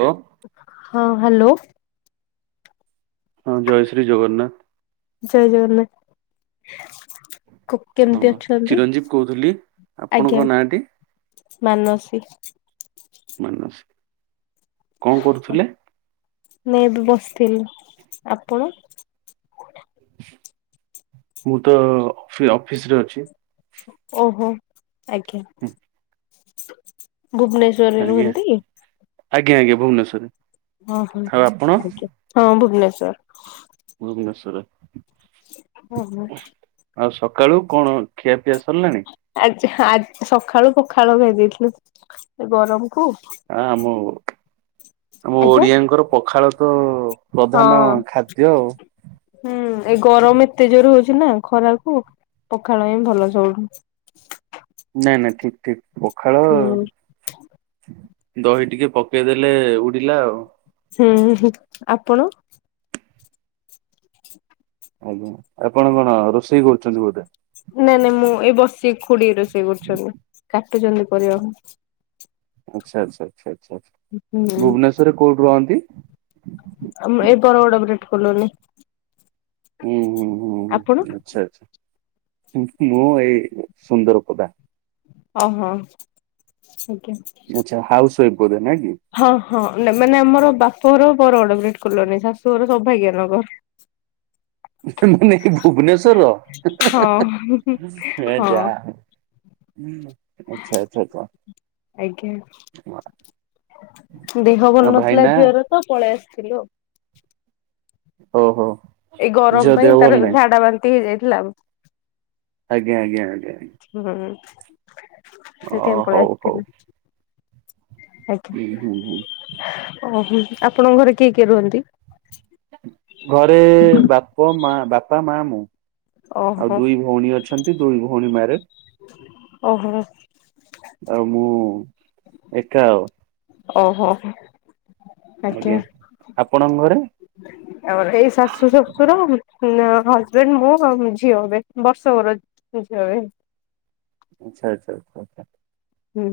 Hello ହଁ hello. ହଁ ଜୟଶ୍ରୀ ଜଗନ୍ନାଥ ଜୟ ଜଗନ୍ନାଥ। ହଁ କେମିତି ଅଛନ୍ତି। ଚିରଞ୍ଜୀବ କହୁଥିଲି ଆପଣଙ୍କ ଆଜ୍ଞା, ନାଁଟି? ମାନସୀ। ମାନସି। କଣ କରୁଥିଲେ? ମୁ ବି ବସିଥିଲି। ଆପଣ? ମୁଁ ତ ଅଫିସ ରେ ଅଛି। ଓହୋ। ଆଜ୍ଞା ହୁଁ, ଭୁବନେଶ୍ଵରରେ ରୁହନ୍ତି? ଆଜ୍ଞ। ଆଜ୍ଞ।, ଭୁବେଶ୍ୱରେ। ହଁ ହଁ ଆଜ୍ଞା, ହଁ ଭୁବନେଶ୍ଵର। ଭୁବନେଶ୍ୱର। ଓ ହୋ ଆଉ ସକାଳୁ କଣ ଖିଆପିଆ ସରିଲାଣି। ଆଜି ସକାଳୁ ପଖାଳ ଖ ଦେଇେଇଥିଲୁ। ଗରମକୁୁ ହଁ ଆମ ଆମ ଆଜ୍ଞା ଓଡିଆଙ୍କର ପଖାଳ ତ ହଁ ପ୍ରଧାନ ଖାଦ୍ୟ ଆଉ। ହୁଁ ଏ ଗରମ ଏତେ ଜୋରେ ହଉଛି। ହଉଛି ନା ଖରାକୁ ପଖାଳ ହିଁ ଭଲ ସବୁଠୁ। ନା ନା ଠିକ୍ ଠିକ୍। ପଖାଳ। ହୁଁ ଦହି ଟିକେ ପକେଇଦେଲେ ଉଡ଼ିଲା ଆଉ ହୁଁ ହୁଁ ଆପଣ ଆଜ୍ଞା ଆପଣ କଣ ରୋଷେଇ କରୁଛନ୍ତି ବୋଧେ। ନାଇଁ ନାଇଁ ମୁଁ ଏଇ ବଷ୍ ସେ ଖୁଡ଼ି ରୋଷେଇ କରୁଛନ୍ତି। କେତେ ଜଲଦି ପରିବା କୁ- ଆଚ୍ଛା ଆଚ୍ଛା ଆଚ୍ଛା। ଆଚ୍ଛା ଆଚ୍ଛା ହୁଁ। ଭୁବନେଶ୍ୱରରେ କୋଉଠି ରହନ୍ତି। [unintelligible] ହୁଁ ହୁଁ ହୁଁ ଆପଣ? ଆଚ୍ଛା ଆଚ୍ଛା। ମୁଁ ଏଇ ସୁନ୍ଦର ପଦା। ଓ ହୋ। ଆଚ୍ଛା ହାଉସ୍। ଶୋଇପଡ଼ିଲେ ନା କି- ହଁ ହଁ ମାନେ ଆମର ବାପ ଘର ବଡ଼ଗଡ଼ [unintelligible] କଲନି ଶାଶୁଘର ସୋଭାଗ୍ୟ ନଗର। ମାନେ କି ହଁ ଭୁବନେଶ୍ୱର ଯା ହଁ ଆଚ୍ଛା ଆଚ୍ଛା। ଆଜ୍ଞା ଦେହ ଭଲ ଆଉ ନଥିଲା ଭାଇନା ଝିଅର ତ ପଳେଇ- ଆସିଥିଲୁ। ଓ ହୋ। ଏଇ ଗରମ ପାଇଁ ତାର ଝାଡ଼ା ବାନ୍ତି ହେଇଯାଇ ଲାମ୍। ଆଜ୍ଞା ଆଜ୍ଞା। ଆଜ୍ଞା। ଅ ସେଥିପାଇଁ ପଳେଇ ହଉ ହଉ ଆସିଥିଲି। ହୁଁ ହୁଁ ହୁଁ ଆଜ୍ଞା ଓହୋ। ଆପଣଙ୍କ ଘରେ କିଏ କିଏ ରୁହନ୍ତି। ଘରେ ବାପ ମା ବାପା ମା ମୁଁ। ଆଉ ଓହୋ ଦୁଇ ଭଉଣୀ ଅଛି। ଦୁଇ ଭଉଣୀ ମ୍ୟାରେଜ୍। ଓହୋ। ଆଉ ମୁଁ ଏକା ଆଉ ଓ ହୋ। ଆଜ୍ଞା ଆପଣଙ୍କ ଘରେ- ଆଉ ଏଇ ଶାଶୁ ଶଶୁର ଉଁ ହଜବେଣ୍ଡ ମୁଁ ଆଉ ମୋ ଝିଅ ଏବେ ବର୍ଷ କର ଝିଅ ଏବେ। ଆଛା ଆଛା। ହୁଁ।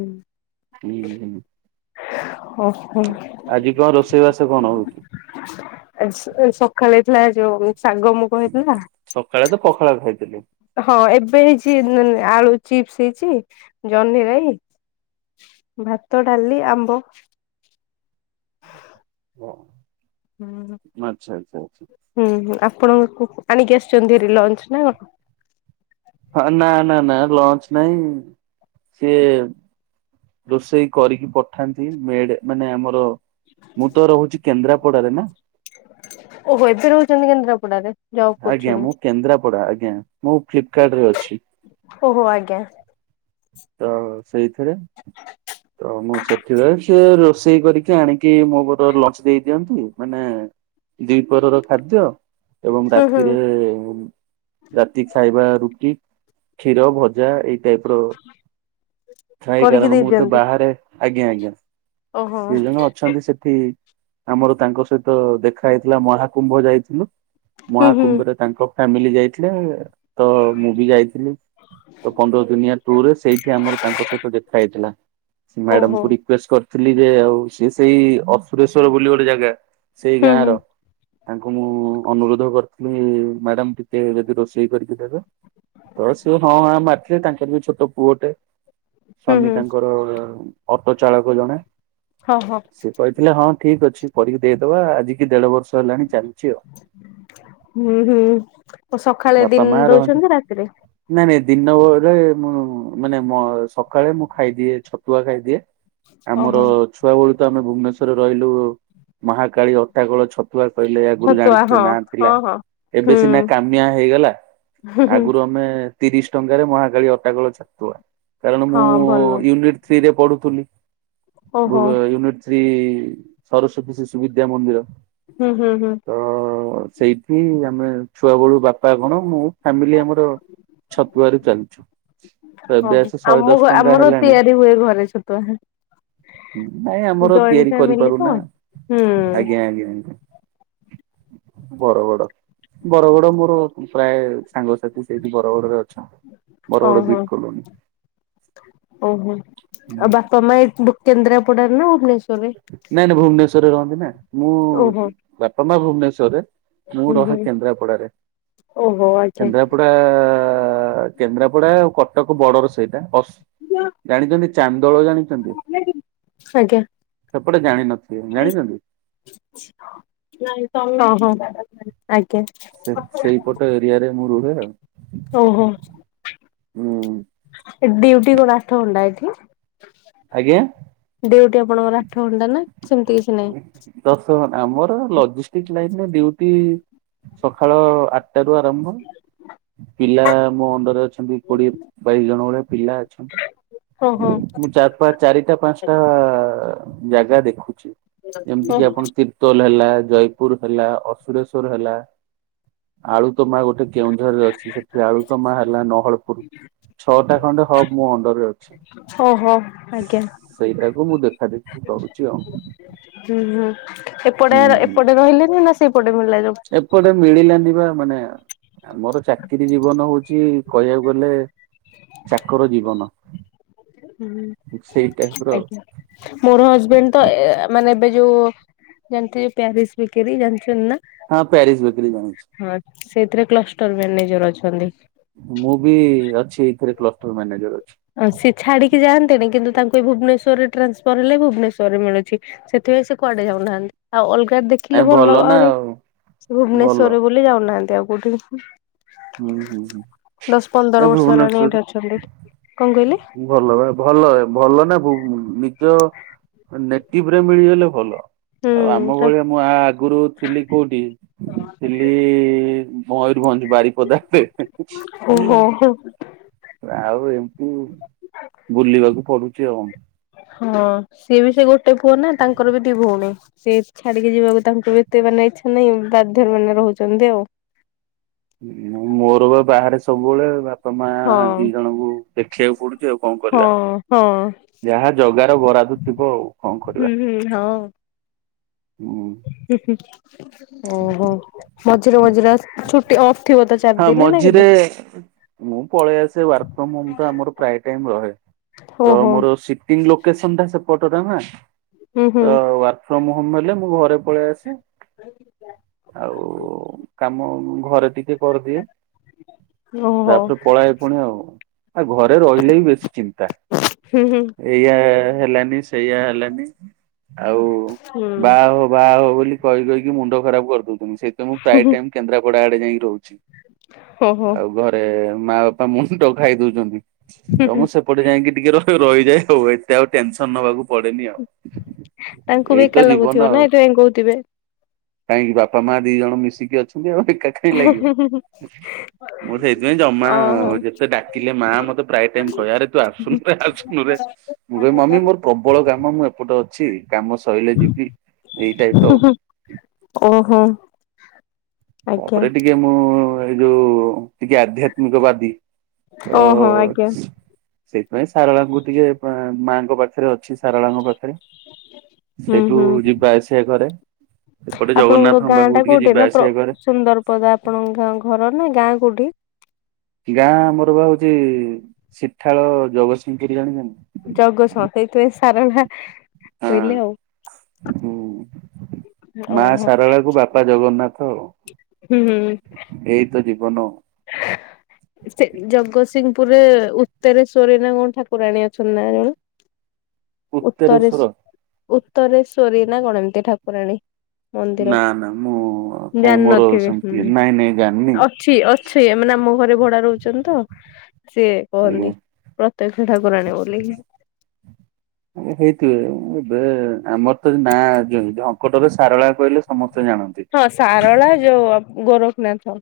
ହୁଁ ହୁଁ। ଓହୋ ଆଜି କଣ ରୋଷେଇବାସ କଣ ହଉଛି? ଆଜ ଆଜ ସଖାଳେ। ନାଇ ଯୋଉ ଶାଗ ମୁଗ ହେଇଥିଲା ସକାଳେ ତ ପଖାଳ ଖାଇଥିଲି। ହଁ ଏବେ ହେଇଛି ଆଳୁ ଚିପ୍ସ, ହେଇଛି ଜହ୍ନିରାଇ, ଭାତ, ଡାଲି, ଆମ୍ବ ହଁ। ହ ହୁଁ ହଁ ଆ ଆପଣଙ୍କ ଆଣିକି ଆସିଛନ୍ତି ଲଞ୍ଚ ନା କଣ? ହଁ ନା ନା ନା ଲଞ୍ଚ ନାହିଁ ଇଏ ରୋଷେଇ କରିକି ପଠାନ୍ତି ମେଡ ମାନେ ଆମର ମୁଁ ତ ରହୁଛି କେନ୍ଦ୍ରାପଡାରେ ନା। ଓହୋ ଏଥେ ରହୁଛନ୍ତି କେନ୍ଦ୍ରାପଡ଼ାରେ। ଆଜ୍ଞା ମୁଁ କେନ୍ଦ୍ରାପଡା ଆଜ୍ଞା ମୁଁ ଫ୍ଲିପକାର୍ଟ ରେ ଅଛି। ଓହୋ ଆଜ୍ଞା ହ ସେଇଥିରେ ତ ମୁଁ ସେଠି ରହେ - ରୋଷେଇ କରିକି ଆଣିକି ମୋର ଲଞ୍ଚ ଦେଇ ଦିଅନ୍ତି ମାନେ ଦିପହରର ଖାଦ୍ୟ ଏବଂ ହୁଁ ହୁଁ ରାତି ରାତିରେ ରାତି ଖାଇବା ରୁଟି କ୍ଷୀର ଭଜା ଏଇ ଟାଇପର କରିକି କାରଣ ଦେଇ ମୁଁ ତ ଦିଅନ୍ତି। ବାହାରେ ଆଜ୍ଞା ଆଜ୍ଞା ଓହୋ ସେ ଜଣେ ଅଛନ୍ତି ସେଠି ଆମର ତାଙ୍କ ସହିତ ଦେଖା ହେଇଥିଲା ମହାକୁମ୍ଭ ଯାଇଥିଲୁ। ହୁଁ ହୁଁ ମହାକୁମ୍ଭରେ ତାଙ୍କ ଫ୍ୟାମିଲି ଯାଇଥିଲେ ତ ମୁଁ ବି ଯାଇଥିଲି ତ ପନ୍ଦର ଦିନିଆ ଟୁର୍ରେ ସେଇଠି ଆମର ତାଙ୍କ ସହିତ ଦେଖା ହେଇଥିଲା ସେ ଓହୋ ମ୍ୟାଡମକୁ ରିକ୍ୱଷ୍ଟ କରି ଥିଲି ଯେ ଆଉ ସିଏ ସେଇ ଅସୁରେଶ୍ଵର ବୋଲି ଗୋଟେ ଜାଗା ସେଇ ହୁଁ ଗାଁ ହୁଁ ର ତାଙ୍କୁ ମୁଁ ଅନୁରୋଧ କର ଲି ମ୍ୟାଡାମ ଟିକେ ଯଦି ରୋଷେଇ କରିକି ଦେବେ ତ ସେ ହଁ ହଁ ମାରିଥିଲେ ତାଙ୍କର ବି ଛୋଟ ପୁଅଟେ ହୁଁ ସ୍ଵାମୀ ହୁଁ ତାଙ୍କର ଅଟୋ ଚାଳକ ଜଣେ ହଁ ହଁ ସେ କହିଥିଲେ ହଁ ଠିକ ଅଛ ଛି କରିକି ଦେଇଦବା ଆଜିିକି ଦେଢ ବର୍ଷ ହେଲାଣି ଚାଲିଚି ଆଉ। ହୁଁ ହୁଁ ସକାଳେ ଦିନ ଦଉଚନ୍ତି ନା ରାତିରେ? ଦିନରେ ମୁଁ ମାନେ ମୁଁ ସକାଳେ ମୁଁ ଖାଇଦିଏ ଛତୁଆ ଖାଇଦିଏ। ଆମର ଓହୋ ଛୁଆ ବଳି ତ ଆମେ ଭୁବନେଶ୍ୱରରେ ରହିଲୁ ମହାକାଳୀ ଅଟାଗୋଳ ଛ ତୁଆ କହିଲେ ଆଗୁରୁ ଛତୁଆ ଜାଣିଥିବ ହଁ ନା ଥିଲା ହଁ ହଁ ଏବେ ସିନା ହୁଁ କାମିଆ ହେଇଗଲା ହୁଁ ହୁଁ ଆଗରୁ ଆମେ ତିରିଶ ଟଙ୍କାରେ ମହାକାଳୀ ଅଟାକଳ ଛତୁଆ। କାରଣ ମୁଁ ହଁ ଭଲ ୟୁନିଟ ଥ୍ରୀ ରେ ପଡୁଥିଲି ଓହୋ ବୁବେ ୟୁନିଟ୍ ଥ୍ରୀ ସରସ୍ଵତୀ ଶିଶୁ ବିଦ୍ୟା ମନ୍ଦିର। ହୁଁ ହୁଁ ହୁଁ। ଠି ଆମେ ଛୁଆ ବେଳୁ ବାପା କଣ ମୁଁ ଫ୍ୟାମିଲି ଆମର ଛତୁଆରୁ ଚାଲିଚୁ ତ ଏବେ ଓହୋ ଆସି ଶହେ ଆମ ଘ ଦଶ ଟଙ୍କା ଆମର ହେଲାଣି ତିଆରି ହୁଏ ଘରେ ଛତୁଆ ନାଇଁ ଆମର ଜଏଣ୍ଟ ତିଆରି ଫ୍ୟାମିଲି ତ କରିପାରୁନା ହୁଁ ଆଜ୍ଞା ଆଜ୍ଞା ଆ ବରଗଡ଼। ବରଗଡ ମୋର ପ୍ରାୟ ସାଙ୍ଗସାଥି ସେଇଠି ବରଗଡ଼ ରେ ଅ ହ ହୋ ଓ ହୋ ଆଉ ବାପା ମା ଏକୁ କେନ୍ଦ୍ରା ପୋଡା ନା ଭୁବନେଶ୍ୱ ନାଇଁ ନାଇଁ ଭୁବନେଶ୍ଵରେ ରହନ୍ତି ନା ମୁଁ ଓହୋ ବାପା ମା ଭୁବନେଶ୍ଵରରେ ମୁଁ ହୁଁ ରହେ ହୁଁ କେନ୍ଦ୍ରାପଡା ରେ ଓହୋ ଆଜ୍ଞା କେନ୍ଦ୍ରାପଡା ଆ କେନ୍ଦ୍ରାପଡା ଆଉ କଟକ ବର୍ଡର ସେଇଟା ଅସ ଜାଣିଚନ୍ତି? ଚାମ୍ ଦଳ ଜାଣିଚନ୍ତି? ଆଜ୍ଞା ଓହୋ। ଆଜ୍ଞା। ସେ ସେଇପଟ ଏରିଆରେ ମୁଁ ରୁ [unintelligible] ଓହୋ। ଏ ଡିୟୁଟି କ ଆଠ ଘଣ୍ଟା ଏଠି? ଆଜ୍ଞା ଡ୍ୟୁଟି ଆପଣଙ୍କର ଆଠ ଘଣ୍ଟା ନା ସେମିତି କିଛି ନାହିଁ ଦଶ ଘ ଆମର ଲଜିଷ୍ଟିକ ଲାଇନ ରେ ଡିୟୁ ଟି ସଖାଳ ଆଠଟାରୁ ଆରମ୍ଭ ପିଲା ମୋ ଅଣ୍ଡରେ ଅଛନ୍ତି କୋଡିଏ ବାଇଶ ଜଣ ଭଳିଆ ପିଲା ଅଛନ୍ତି ଓହୋ ମୁଁ ଚା ବା ଚାରିଟା ପାଞ୍ଚଟା ଜାଗା ଦେଖୁ ଛି ଯେମିତି କି ଆପଣ ତିର୍ତୋଲ ହେଲା। ଜୟପୁର ହେଲା ଅସୁରେଶ୍ଵର ହେଲା ଆଳୁତମା ଗୋଟେ କେଉଁଝରରେ ଅଛି। ସେଠି ଆଳୁତମା ହେଲା ନହଳପୁର ଛଅଟା ଖଣ୍ଡେ ହବ୍ ମୋ ଅଣ୍ଡରରେ ଅଛି। ଓହୋ ଆଜ୍ଞା ସେଇଟାକୁ ମୁଁ ଦେଖାଦେଖି କରୁଛି ଆଉ। ହୁଁ ହୁଁ ଏପଟେ ହୁଁ ହୁଁ। ଏପଟେ ରହିଲେଣି ନା ସେଇପଟେ ମିଳିଲା ଜବ୍? ଏପଟେ ମିଳିଲାନି ବା। ମାନେ ଆମର ଚାକିରି ଜୀବନ ହଉଛି କହିବାକୁ ଗଲେ ଚାକର ଜୀବନ। ହୁଁ ସେଇ ଟାଇପ ର ଆଜ୍ଞା ମୋର ହଜବେଣ୍ଡ ତ ଏ ମାନେ ଏବେ ଯୋଉ ଯେମତି ପେଙ୍ଗୀ ସ୍ପିକିରି ଜାଣିଛନ୍ତି ନା। ହଁ ପ୍ୟାରିସ ବିକିରି ଜାଣି ହଁ। ସେଇଥିରେ କ୍ଲଷ୍ଟର ମ୍ୟାନେଜର ଅଛନ୍ତି। ସିଏ ଏଇଥିରେ କ୍ଲଷ୍ଟର ମାନେଜର ଆ ସି ଛାଡିକି ଯାଆଁନ୍ତିନି କିନ୍ତୁ ତାଙ୍କୁ ସେ ଭୁବନେଶ୍ୱରରେ ଟ୍ରାନ୍ସଫର୍ ହେଲେ ଭୁବନେଶ୍ୱରରେ ମିଳୁଛି। ସେଥିପାଇଁ ସେ କୁଆଡେ ଯାଉନାହାଁନ୍ତି। ଆଉ ଅଲଗ ନାଇଁ ଦେଖିଲେ ଭଲ ହ ନା ଆହୁରି। ଆଉ ସେ ଭଲ ଭୁବନେଶ୍ଵରରେ ବୋଲି ଯାଉନାହାଁନ୍ତି। ତେ ଆଉ କଉଠି? ହୁଁ ହୁଁ ହୁଁ ଦଶ ଏ ପନ୍ଦର ବର୍ଷ ହେଲାଣି ଭୁବନେଶ୍ଵରୀ ଏଇଠେ ଅଛନ୍ତି। କଣ କହିଲେ? ଭଲ ବା ଭଲ ଭଲ ନା। ଉ ନିଜ ନେଟିଭ୍ ରେ ମିଳିଗଲେ ଭଲ। ଆଉ ଆମ ଭଳିଆ ହୁଁ ମୁଁ ଆ ଆ ଆଗୁରୁ ଥିଲି କୋଉଠି ଥିଲି ମୟୂରଭଞ୍ଜ ବାରି ବଦା। ଓହୋ। ଆଉ ଏ ଉ ବୁଲିବାକୁ ପଡୁଛି ଆଉ। ହଁ। ସିଏ ବି ସେ ଗୋଟେ ପୁଅ ନା ତାଙ୍କର ବି ଦି ଭଉଣୀ। ସେ ଛାଡିକି ଯିବାକୁ ତାଙ୍କୁ ଏତେ ମାନେ ଇଛା ନାହିଁ। ବାଧ୍ୟରେ ମାନେ ରହୁଛନ୍ତି ଆଉ। ମୁଁ ମୋର ବା ବାହାରେ ସବୁବେଳେ। ବାପ ବାପ ମା ହଁ। ଦି ଜଣଙ୍କୁ ଦେଖିବାକୁ ପଡୁଛି ଆଉ କଣ ହଁ କରିବା। ହଁ। ଯାହା ଜଗାର ବରାଦ ଥିବ ଆଉ କଣ ହୁଁ କରିବା। ହୁଁ ହଁ। ହୁଁ। ଓହୋ ମଝିରେ ମଝିରେ ଆସ୍ ଛୁଟି ଅଫ୍। ଥିବ ତ ଚାରି ହଁ ଦିନ ନା କେବେ? ମଝିରେ ମୁଁ ପଳେଇ ଆସେ ୱାର୍କ ଫ୍ରମ ହୋମ ଆମର ପ୍ରାୟ ଟାଇମ ରହେ ତ ଓହୋ ମୋର ସିଟିଙ୍ଗ ଲୋକେସନ ଟା ସେ ପଟ ଟା ନା ହୁଁ ତ ହୁଁ। ୱାର୍କ ଫ୍ରମ ହୋମ ହେଲେ ମୁଁ ଘରେ ପଳେଇ ଆସେ। ଆଉ କାମ ଘରେ ଟିକେ କରିଦିଏ ଓହୋ ତାପରେ ପଳଏ ପୁଣି ଆଉ। ଆଉ ଘରେ ରହିଲେ ବି ବେଶୀ ଚିନ୍ତା ହୁଁ ହୁଁ ଏଇଆ ହେଲାନି ସେଇଆ ହେଲାନି। ଆଉ ହୁଁ। ବାହା ହୋ ବାହା ହୋ ବୋଲି କହି କହି ମୁଣ୍ଡ ଖରାପ କରିଦଉଚି। ସେଇ ତ ମୁଁ ହୁଁ ପ୍ରାୟ ହୁଁ ଟାଇମ କେନ୍ଦ୍ରାପଡା ଆଡେ ଯାଇଁ ରହୁ ଓହୋ ଆଉ ଘରେ ମା ବାପା ମୁଣ୍ଡ ଖାଇ ଦଉଚନ୍ତି। ହୁଁ ତ ହୁଁ ମୁଁ ସେପଟେ ଯାଇଁକି ଟିକେ ର ରହିଯାଏ ହଉ ଏତେ ଆଉ ଟେନସନ ନବାକୁ ପଡେନି ଆଉ। ତାଙ୍କୁ ଏଇ ବି ତ ଏକା ଜୀବନ ଲାଗୁଥିବ ଆଉ ନା ହେଥିପାଇଁ କହୁଥିବେ। କାହିଁକି ବାପା ମା ଦି ଜଣ ମିଶିକି ଅଛନ୍ତି ଆଉ। ଏକା କାଇଁ ଲାଗିବ। ମୁଁ ସେଇଥିପାଇଁ ଜମା ଓହୋ। ଯେତେ ଡାକିଲେ ମା ମତେ ପ୍ରାୟ ଟାଇମ କହେ ଆରେ ତୁ ହୁଁ ଆସୁନୁରେ ଆସୁନୁରେ ମୁଁ କହିବି ମମି ହୁଁ ମୋର ପ୍ରବଳ କାମ ମୁଁ ଏପଟେ ଅଛି। କାମ ସଇଲେ ଯିବି ଏଇ ଟାଇପ ର ଅଉ। ଓହୋ ଆଜ୍ଞା। ତାପରେ ଟିକେ ମୁଁ ଏଇ ଯୋଉ ଟିକେ ଆଧ୍ୟାତ୍ମିକବାଦୀ ଅ ଓହୋ ଆଜ୍ଞା। ସେଇଥିପାଇଁ ସାରଳାଙ୍କୁ ଟିକେ ମାଙ୍କ ପାଖରେ ଅଛି। ସାରଳାଙ୍କ ପାଖରେ ହୁଁ ସେଇଠୁ ହୁଁ ଯିବା ଆସିବା କରେ। ଏପଟେ ଆପଣଙ୍କ ଜଗନ୍ନାଥଙ୍କ ଗାଁ ପାଖକୁ ଟା ଟିକେ କୋଉଠି ଯିବା ନା ଆସିବା କରେ ସୁନ୍ଦର ପଦା ଆପଣଙ୍କ ଘର ନା ଗାଁ କୋଉଠି? ଗାଁ ମୋର ବା ହଉଛି ସିଠାଳ ଜଗତସିଂହପୁର ଜାଣିନ କି। ଜଗତସିଂହପୁର ସେଇଥି ପାଇଁ ସାରଳା ହଁ କହିଲେ ଆଉ। ହୁଁ ମା ଓହୋ। ଶାରଳା କୁ ବାପା ଜଗନ୍ନାଥ। ଆଉ ହୁଁ ହୁଁ ଏଇ ତ ଜୀବନ ଆଉ। ସେ ଜଗତସିଂହପୁରେ ଉତରେଶ୍ୱରି ନା କଣ ଠାକୁରାଣୀ ଅଛନ୍ତି ନା କଣ? ଉତ୍ତରେଶ୍ଵର ଉତ୍ତରେଶ୍ ଉତ୍ତରେଶ୍ଵରୀ ନା କଣ ଏମିତି ଠାକ୍ ଠାକୁରାଣୀ। ମନ୍ଦିର ନା ନା ମୁଁ କାଇଁ ମୋର ଜାଣିନଥିବେ ସେମିତି ନାଇଁ ନାଇଁ ଜାନ୍ନି ଛେଇଆ ମାନେ ଆମ ଘରେ ଭଡା ରହୁଚନ୍ତି ତ ସିଏ ଆଜ୍ଞା କହନ୍ତି ପ୍ରତ୍ୟକ୍ଷ ଠାକୁରାଣୀ ବୋଲିି। ବେ ଆମର ତ ନା ଆଗେ ଢ଼ଙ୍କଟର ସାରଳା କହିଲେ ସମ ହଁ ସାରଳା ଯୋଉ ଅ ଗୋରଖ ନାଥ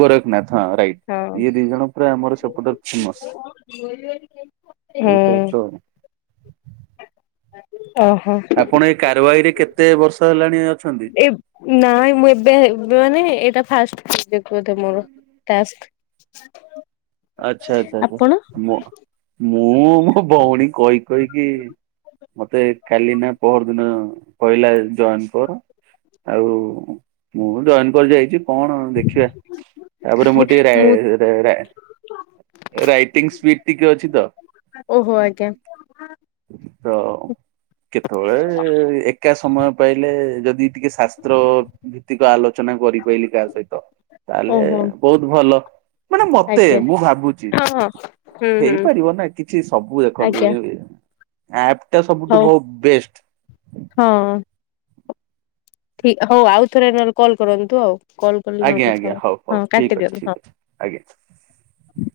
ଗୋରଖ ନାଥ। ହଁ ରାଇଟ ଇଏ ଦି ଜଣ ପୁରା ଆମର ସେପଟ ଫେମଶ୍ ହଁ। ଏଇତ ହୁଁ ଏତ ଓହୋ ଆପଣ ଏଇ କାରବାଇରେ କେତ ଏତେ ବର୍ଷା ହେଲାଣି ଅ ଏବ୍ ନାଇଁ ମୁଁ ଏବେ ମାନେ ଏଇଟା ଫାଷ୍ଟ। [unintelligible] ଆଚ୍ଛା ଆଚ୍ଛା ଆଛା ଆପଣ ମୋ ମୁଁ ମୋ ଭଉଣୀ କହି କହିକି ମତେ ଖାଲି ନା ପହର ଦିନ କହିଲା ଏ ଜଏନ କର ଆଉ ମୁଁ ଜଏନ କରି ଯାଇଛି। କଣ ଦେଖିବା ତାପରେ ମୁଁ ଟିକେ ରା ରା ରାଇଟିଂ ସ୍ଵିପ୍ ଟିକେ ଅଛି ତ। ଓହୋ ଆଜ୍ଞା। ତ କେତେବେଳେ ଏକା ସମୟ ପାଇଲେ ଯଦି ଟିକେ ଶାସ୍ତ୍ର ଭିତ୍ତିକ ଆଲୋଚନା କରିପାଇଲିି କାହା ସହିତ ତାଲେ ଓହୋ ବହୁତ୍ ଭଲ। ଆଜ୍ଞା। ଭାବୁଚି ହଁ ହଁ ହୁଁ ହୁଁ ହେଇପାରିବ ନାଇ କିଛି ସବୁ ଦେଖନ୍ତୁ ଆଜ୍ଞା ଏ ଆପ୍ ତ ସବୁଠୁ ହଉ ବହୁ ବେଷ୍ଟ ହଁ। ଠିକ ହଉ ଆଉଥରେ ନଲେ କଲ୍ କରନ୍ତୁ ଆଉ କଲ କରିଲେ ଆଜ୍ଞା କଥା ଆଜ୍ଞା ହଉ ହଉ ହଁ ଠିକ କାଟି ଅଛି ଦିଅନ୍ତ ଠିକ ଅଛି ଆଜ୍ଞା। ହଁ।